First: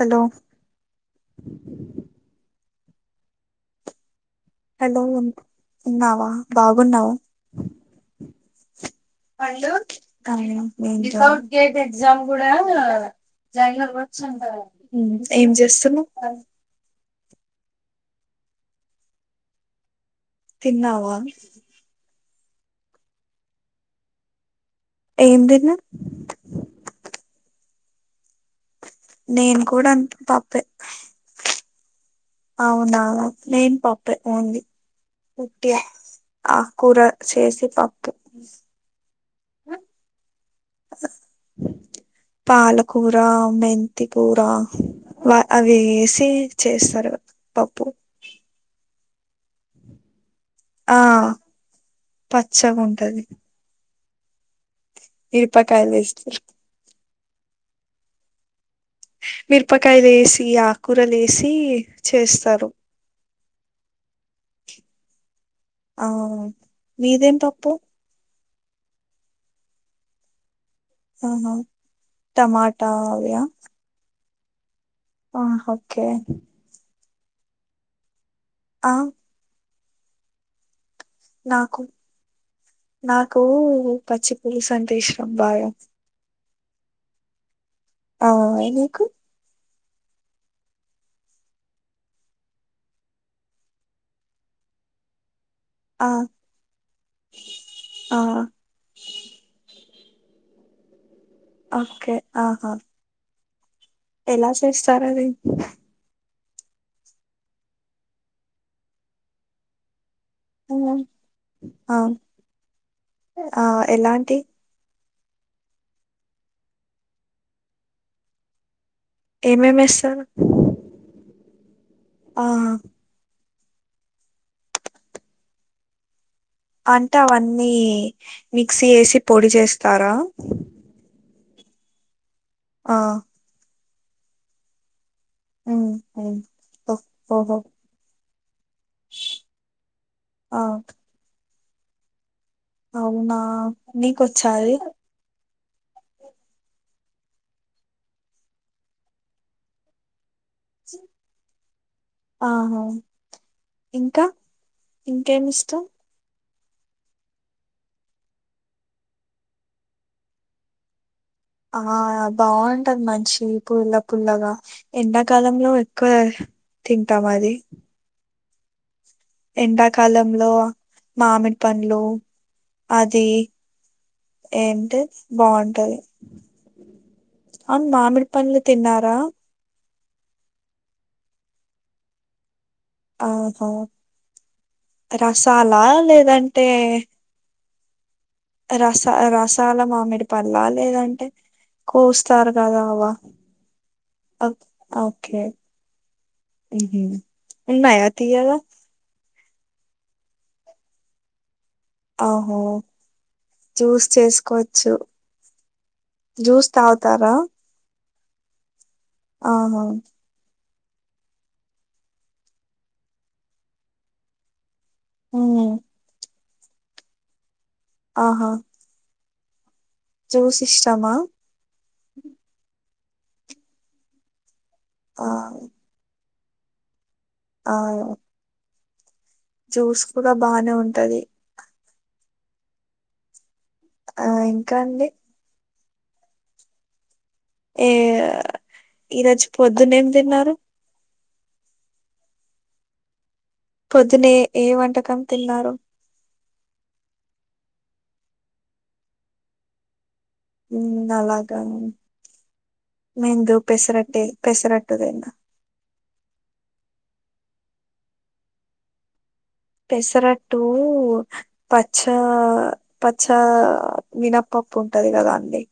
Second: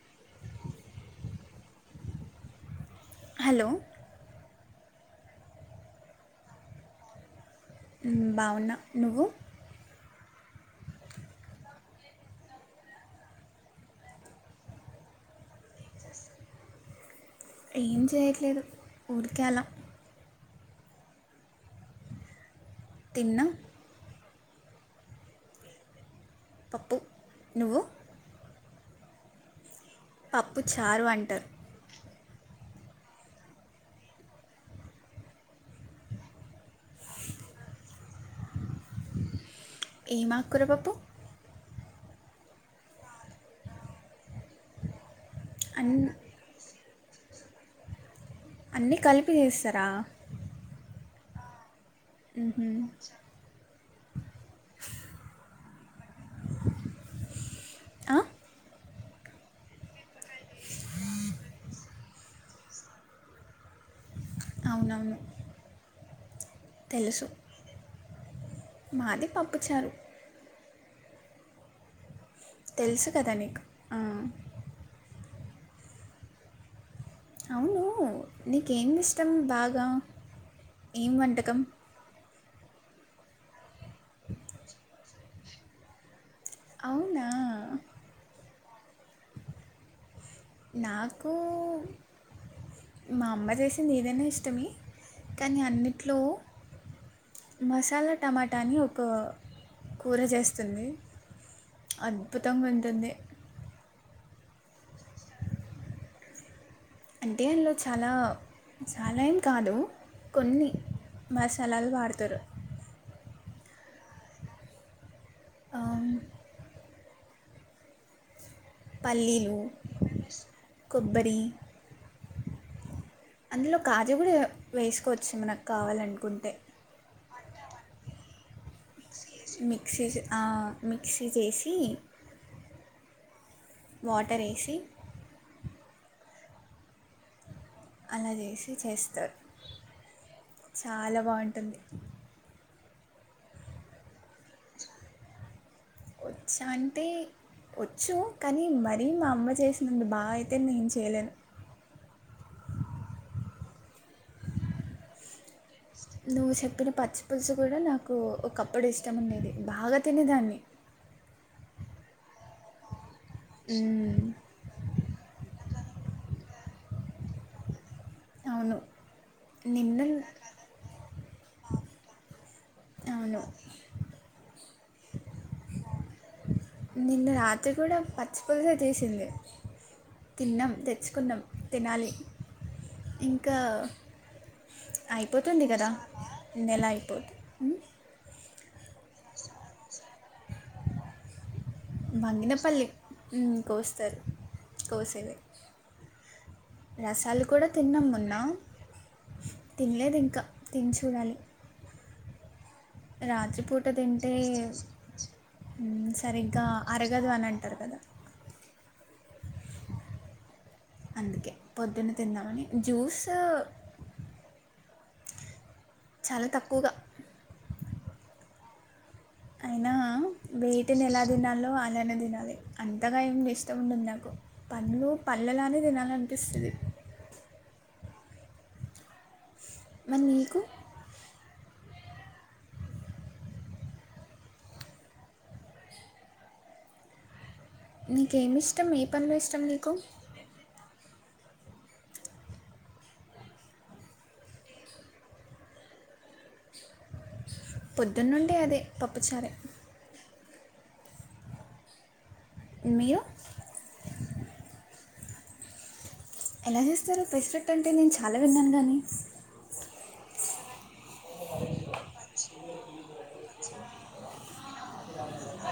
Hello hello hello ఉ ఉన్నావా బాగున్నావు బావున నువ్వు కానీ వితౌట్ గేట్ ఎగ్జామ్ కూడా జాయిన్ అవవచ్చుంట ఏం చేస్తున్నా ఏం చేయట్లేదు ఊరికలా తిన్నావా తిన్న ఏం తినవ్ పప్పు నువ్వు నేను కూడా పప్పు చారు అంటారు అవునా మేము పప్పుే ఓన్లీ పట్టి ఆ కూర చేసి పప్పు ఆకురపప్పు పాలకూర మెంతి కూర వా అవి అన్ వేసి చేస్త సరే పప్పుూ అన్నీ కలిపి చేస్తారా ఆ మ్హూ. పచ్చగా ఉంటది మిరపకాయలు ఇస్తారు ఆ మిరపకాయ వేసి ఈ ఆకూర వేసి చేస్తారు అవునను అవు మీదేం పప్పు మాది పప్పుచారు ఆహా టమాటా తెలుసు కదా వ్యా నీకు ఆ. ఆ ఓకే అవును ఆ నీకేమి ఇష్టం బాగా వ ఏం వంటకం నాకు నాకు పచ్చి పులుసు అంటే ఇష్టం బాగా అవునా ఔ నీకు నాకు మా అమ్మ చేసింది ఏదైనా ఇష్టమే కానీ ఆ అన్నిట్లో మసాలా ఆ టమాటా అని ఒక కూర చేస్తుంది ఓకే అద్భుతంగా ఆహా ఉంటుంది ఎలా చేస్తారు అది అంటే అందులో చాలా చాలా ఏం కాదు కొన్ని ఆ మసాలాలు ఆ వాడతారు ఆ ఎలాంటి అ పల్లీలు ఏమేమి వేస్తారు కొబ్బరి అవును అందులో కాజు కూడా వేసుకోవచ్చు మనకు కావాలనుకుంటే అంటే అవన్నీ మిక్సీ వేసి పొడి చేస్తారా తీసేసి ఆ వాటర్ వేసి మ్మ్ హ్మ్ హ్ ఓహో అలాగేస్ చేస్తారు ఆ చాలా బాగుం తన్ అవునా నీకొచ్చాయి వచ్చా అంటే వచ్చు కానీ మరీ మా అమ్మ చేసినంత బాగా నేను చేయలేను ఆహా ఇంకా ఇంకేమిష్ దోశెల్ ప్పిన పచ్చి పులుసు కూడా నాకు ఒకప్పుడు ఇష్టం ఉండేది బాగా తినేదాన్ని ఆ బాగుంటది మం చి పుల్ల మ్మ్. పుల్లగా ఎండాకాలంలో కోర్ తింటామది అవును నిన్న ఎండాకాలంలో మామిడి పండ్ లో అది అవును ఏం టే బాగుంటది నిన్న రాత్రి అవును కూడా మామిడి పచ్చి పనులు పులుసే తిన్నారా చేసింది తిన్నాం తెచ్చుకుంనం తినాలి ఇంకా ఓహో అయిపోతుంది రసాలా కదా లేదంటే నెల అయిపోతుంది మ్? రస రసాల మామిడి పల్లా లేదంటే కోస్తారు కదా వంగినపల్లి అవ్వ మ్, కోస్తారు కోసేవి ఓకే రసాలు కూడా తిన్నాం ఉన్నాయా మొన్న తీయాగా తినలేదు ఇంకా తని చూడాలి ఆహో రాత్రిపూట జ్యూస్ తింటే చేసుకోవచ్చు మ్మ్ సరిగ్గా జ్యూస్ అరగదు తాగుతారా అని అంటారు కదా అహా అందుకే పొద్దున్న తిందామని జ్యూస్ హు మ్మ్ చాలా తక్కువగా ఆహా అయినా జ్యూస్ వీటిని ఇష్టమా నెల తినాలో అలానే తినాలి అంతగా ఏం ఇష్టం ఉండదు నాకు పండ్లు ఆ పల్లనే తినాలన్ స్లిప్ అ జ్యూస్ మరి కూడా నీకు బానే ఉంటది ఆ ఇంకా అండి ఏ నీకేమి ఇష్టం ఏ పండ్లు ఈరోజు ఇష్టం నీకు పొద్దున్న ఏం తిన్నారు పొద్దునే ఏ వంటకం తిన్నారు పొద్దున్న నుండి అదే పప్పుచారే నలాగా మీరు మేము దు పెసరట్టె పెసరట్టే తిన్న ఎలా చేస్తారో పెస్ఫెట్ అంటే నేను చాలా విన్నాను గానీ పెసరట్టు పచ్చ పచ్చా మీనప్పప్పు ఉంటది కదా అండి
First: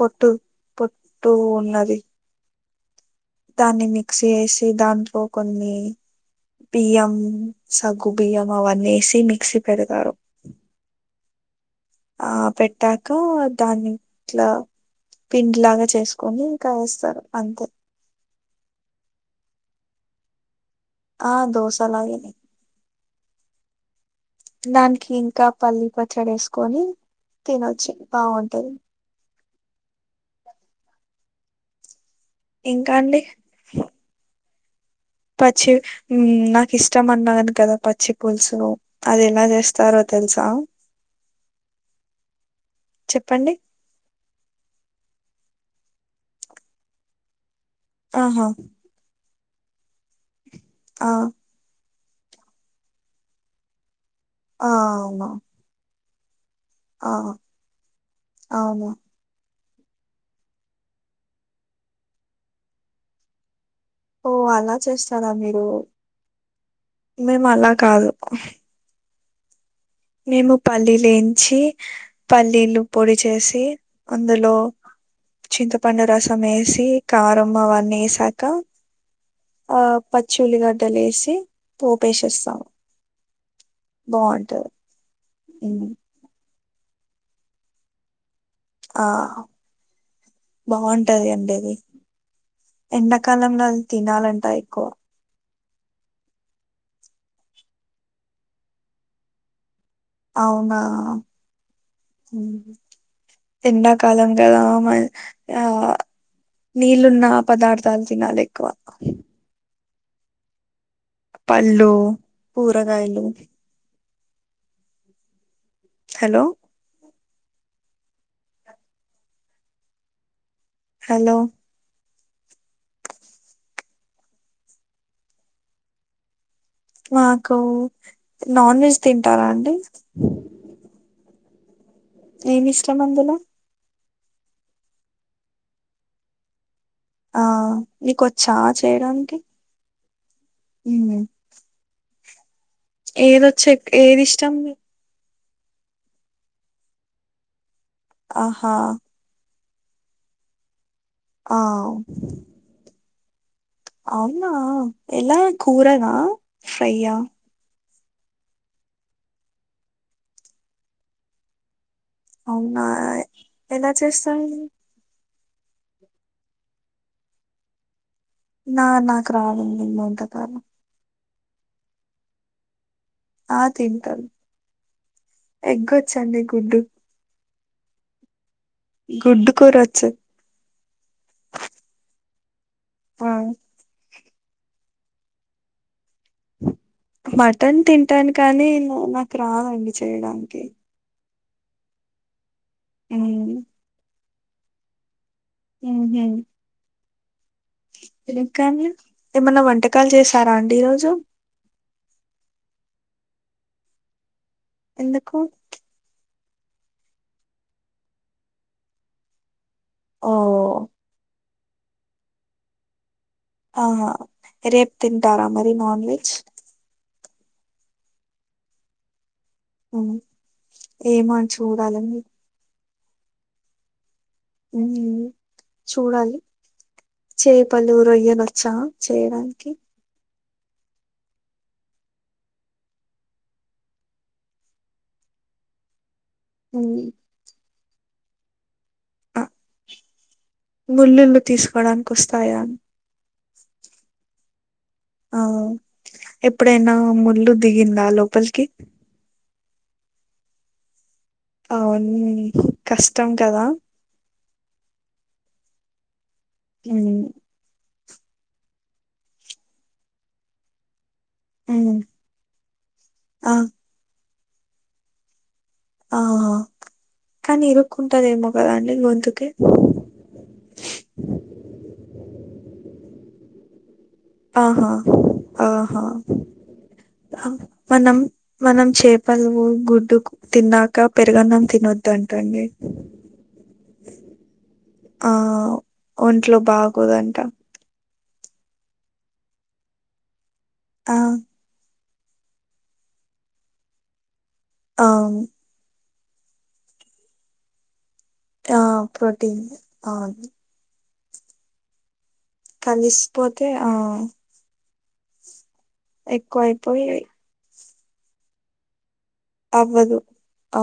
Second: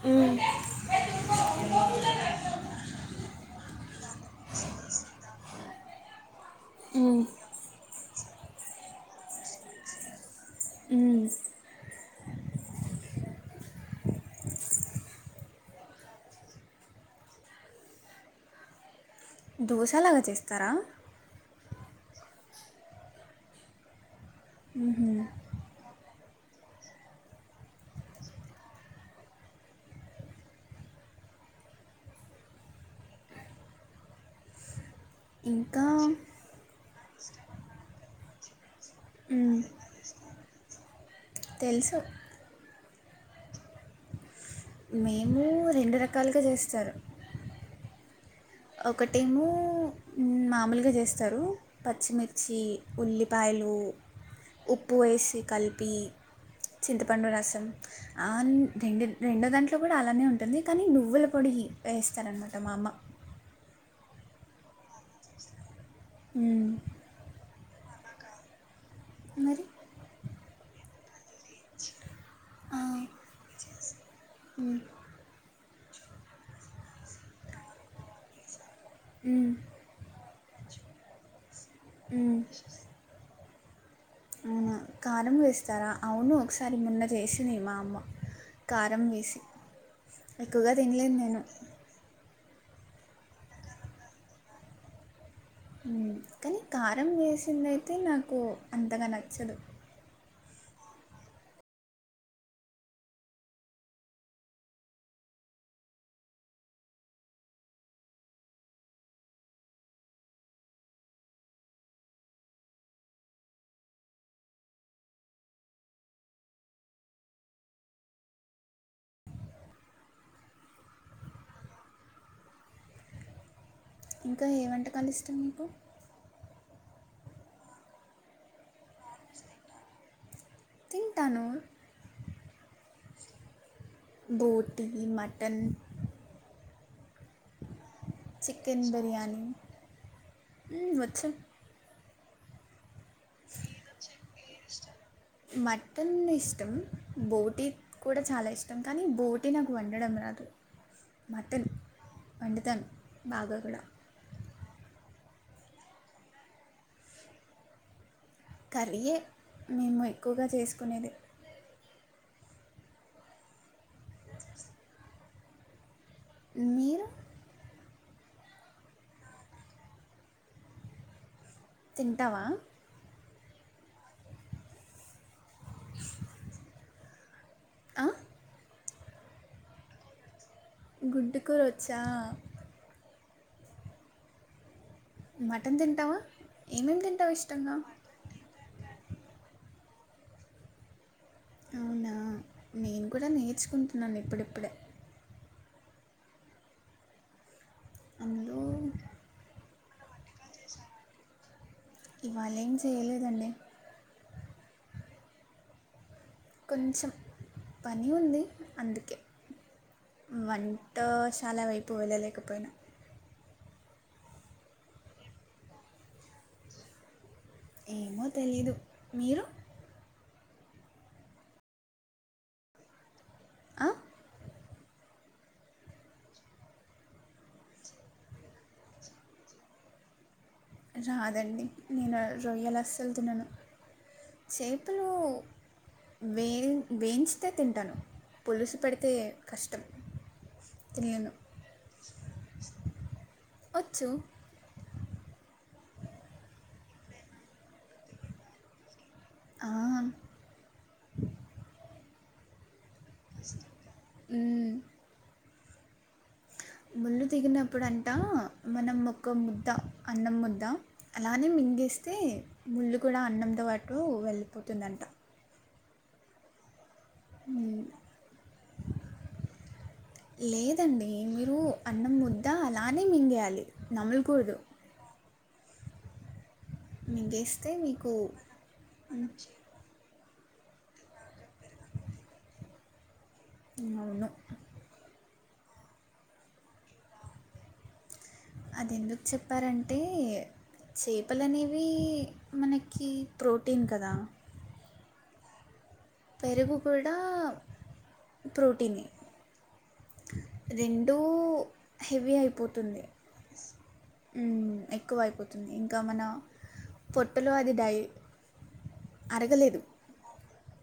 పొట్టు పొట్టు ఉన్నది దాన్ని మిక్స్ చేసి దాంట్లో కొన్ని పిఎం మ్మ్. సబ్ బియ్యం అవన్న వేసి మిక్సీ పెడతారు మ్మ్ ఆ పెట్టాక దాన్నిట్లా పిండి లాగా చేసుకొని ఇంకా వేస్తారు అంతే దోశలాగా చేస్తారా ఆ దోసలాగే నే దానికి ఇంకా పల్లిప చెడేసుకొని తినొచ్చు బాగుంటది ఇంకా అండి పచ్చి ఇంకా నాకు ఇష్టం అన్నాను కదా పచ్చి పుల్సు అది ఎలా చేస్తారో తెలుసా తెలుసు చెప్పండి మేము రెండు రకాలుగా చేస్తారు ఆహా ఒకటేమో మా లుగా ఆ చేస్తారు పచ్చిమిర్చి ఉల్లిపాయలు ఆ ఉప్పు అవునా వేసి కలిపి ఆ చింతపండు రాసం అవునా రెండు రెండో దాం అట్లో కూడా అలానే ఉంటుంది కానీ నువ్వుల పొడి వేస్తారనమాట మా అమ్మ ఓ అలా చేస్తారా మీరు అ మేము అలా కాదు మరి మేము పల్లీ లేం ఇచ్చి ఆ, పల్లీలు పొడి చేసి అందులో మ్, చింత పండు రసం వేసి కారం అవన్నీ వేసాక మ్, ఆ ప చుల్లిగడ్డలు వేసి మ్. పోపేషిస్తాము బాగుంటది అవునా కారం వేస్తారా ఉమ్, అవును ఒక సారి మన్న చేసింది మా అమ్మ కారం ఆ వేసి ఎక్కువగా తినలేదు బాగుంటది నేను అండి అది ఎండాకాలంలో తినాలంటా ఎక్కువ కానీ కారం వేసిందయితే నాకు అంతగా నచ్చదు అవునా ఎండాకాలం కదా ఆ నీళ్ళున్న పదార్థాలు తినాలి ఎక్కువ పళ్ళు కూరగాయలు హలో హలో ఇంకా ఏ వంటకాలు ఇష్టం మీకు మాకు నాన్ వెజ్ తింటారా అండి తింటాను ఏమి ఇష్టం అందులో బోటీ మటన్ ఆహ్ నీకు ఓచ్చా చేయడానికి హమ్ వచ్చు ఏదొచ్చి ఏది ఇష్టం మీ మటన్ ఇష్టం బోటీ కూడా చాలా ఆహా ఇష్టం కానీ బోట్ టి నాకు వండడం రాదు ఆ మటన్ వండుతను బాగా కూడా అవునా ఎలా కూరనా ఫ్రైయా కర్రీ ఏ మేము ఎక్కువగా చేసుకునేది అవునా ఎలా చేస్తారూ మీరు నా నాకు రావండి వంటకాలు తింటావా ఆహ్ తింటాను ఎగ్గొచ్చండి గుడ్డు ఆహ్ గుడ్డు కూర ఓచ్చు గుడ్డు కూర ఓచ్చా ఆహ్ మటన్ తింటావా ఏమేమి తింటావు ఇష్టంగా మటన్ తింటాను కానీ నానాకు రాదండి చేయడానికి అవునా నేను కూడా మ్మ్ నేర్చుకుంటున్నాను ఇప్పు ఇప్పుడే హమ్మ్ అందులో ఇంకాడి ఏమన్నా వంట టాలు చేశారా అండి ఈ రోజు ఇవాలేం చెయలేదండి ఎందుకు కొంచెం పని ఉంది అందుకే ఓ వంటా చాలా వైపు వెళ్ళలేకపోయినా ఆహ్ రేపు తింటారా మరి నాన్ వెజ్ ఏమో తెలీదు మీరు ఏమోనీ చూడాలండి ఆహ్ హమ్ చూడాలి చేపలు రొయ్యలు వచ్చా చేయడానికి రాదండి నేను రొయ్యలు అస్సలు తిన్నాను చేపలు వే ఉమ్, వేయించితే తింటాను పులిసుసి పెడి తినలేను ముళ్లుళ్ళు తీసుకోడానికి వస్తాయా వచ్చు ఆ ఎప్పుడైనా ముళ్ళు దిగిందా లోపలికి అవున్ అవును కష్టం కదా ఉమ్, ముళ్ళు తిగినప్పుడు అ అంట మనం ఒక ముద్ద అన్నం ముద్ద అలానే ఉమ్, మింగేస్తే ముళ్ళు కూడా ఆ అన్నంతో పాటు వెళ్ళ పోతుందంట ఆఓ కానీ ఇరుక్కుంటదేమో కదా అండి గొంతుకే ఇ అలానే మింగేయాలి నామలకూడదు ఆహా ఆహా మీకు మనం మనం చేపలవు గుడ్డుకు తిన్నాక పెరుగన్నం తినొద్దు అంటండి అవును ఆ ఒంట్లో బాగుోదంట అది ఎందుకు చెప్పారంటే ఆ చేపలనేవి మనకి ప్రోటీన్ కదా అ పెరుగు కూడా ఆ ప్రోటీనే ప్రోటీీన్ అ టు హెవి అయిపో కలిసిపోతే ఆ మ్, ఎక్కువ అయిపోతుంది ఇంకా మన ఎక్కువ అయిపోయి పొట్టలో అది డై అరగలేదు అవ్వదు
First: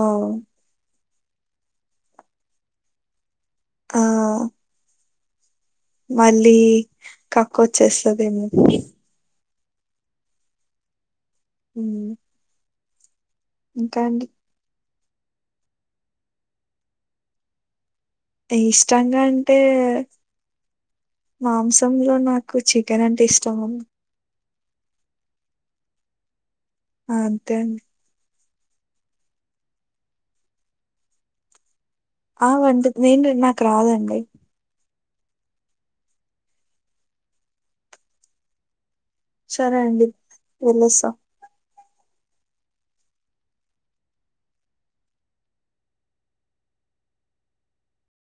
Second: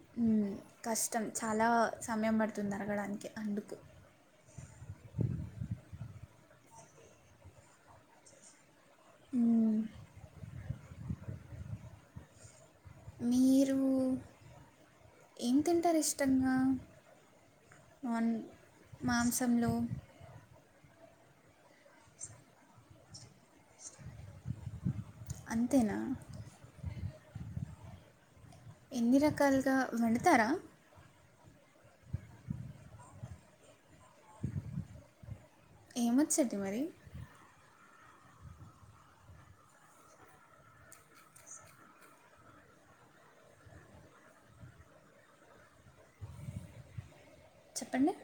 ఆ కష్ట కష్టం చాలా సమయం పడుతుంది అరగడానికి అందుకు ఆ మళ్ళీ కక్క వచ్చేస్తుది ఏమో మ్, హుమ్మ్ మీరు ఇంకా అండి ఏం తింటారు ఇష్టంగా నాన్ ఇష్టంగా అంటే మాంసంలో మాంసంలో నాకు చికెన్ అంటే ఇష్టం అంతేనా ఆ అంతే అం ఎన్ని రకాలుగా వడుతారా ఆ వంట నేను నాకు రాదండి ఏం మచ్చా అయితే మరి సరే అండి వెళ్ళొస్తా చెప్పండి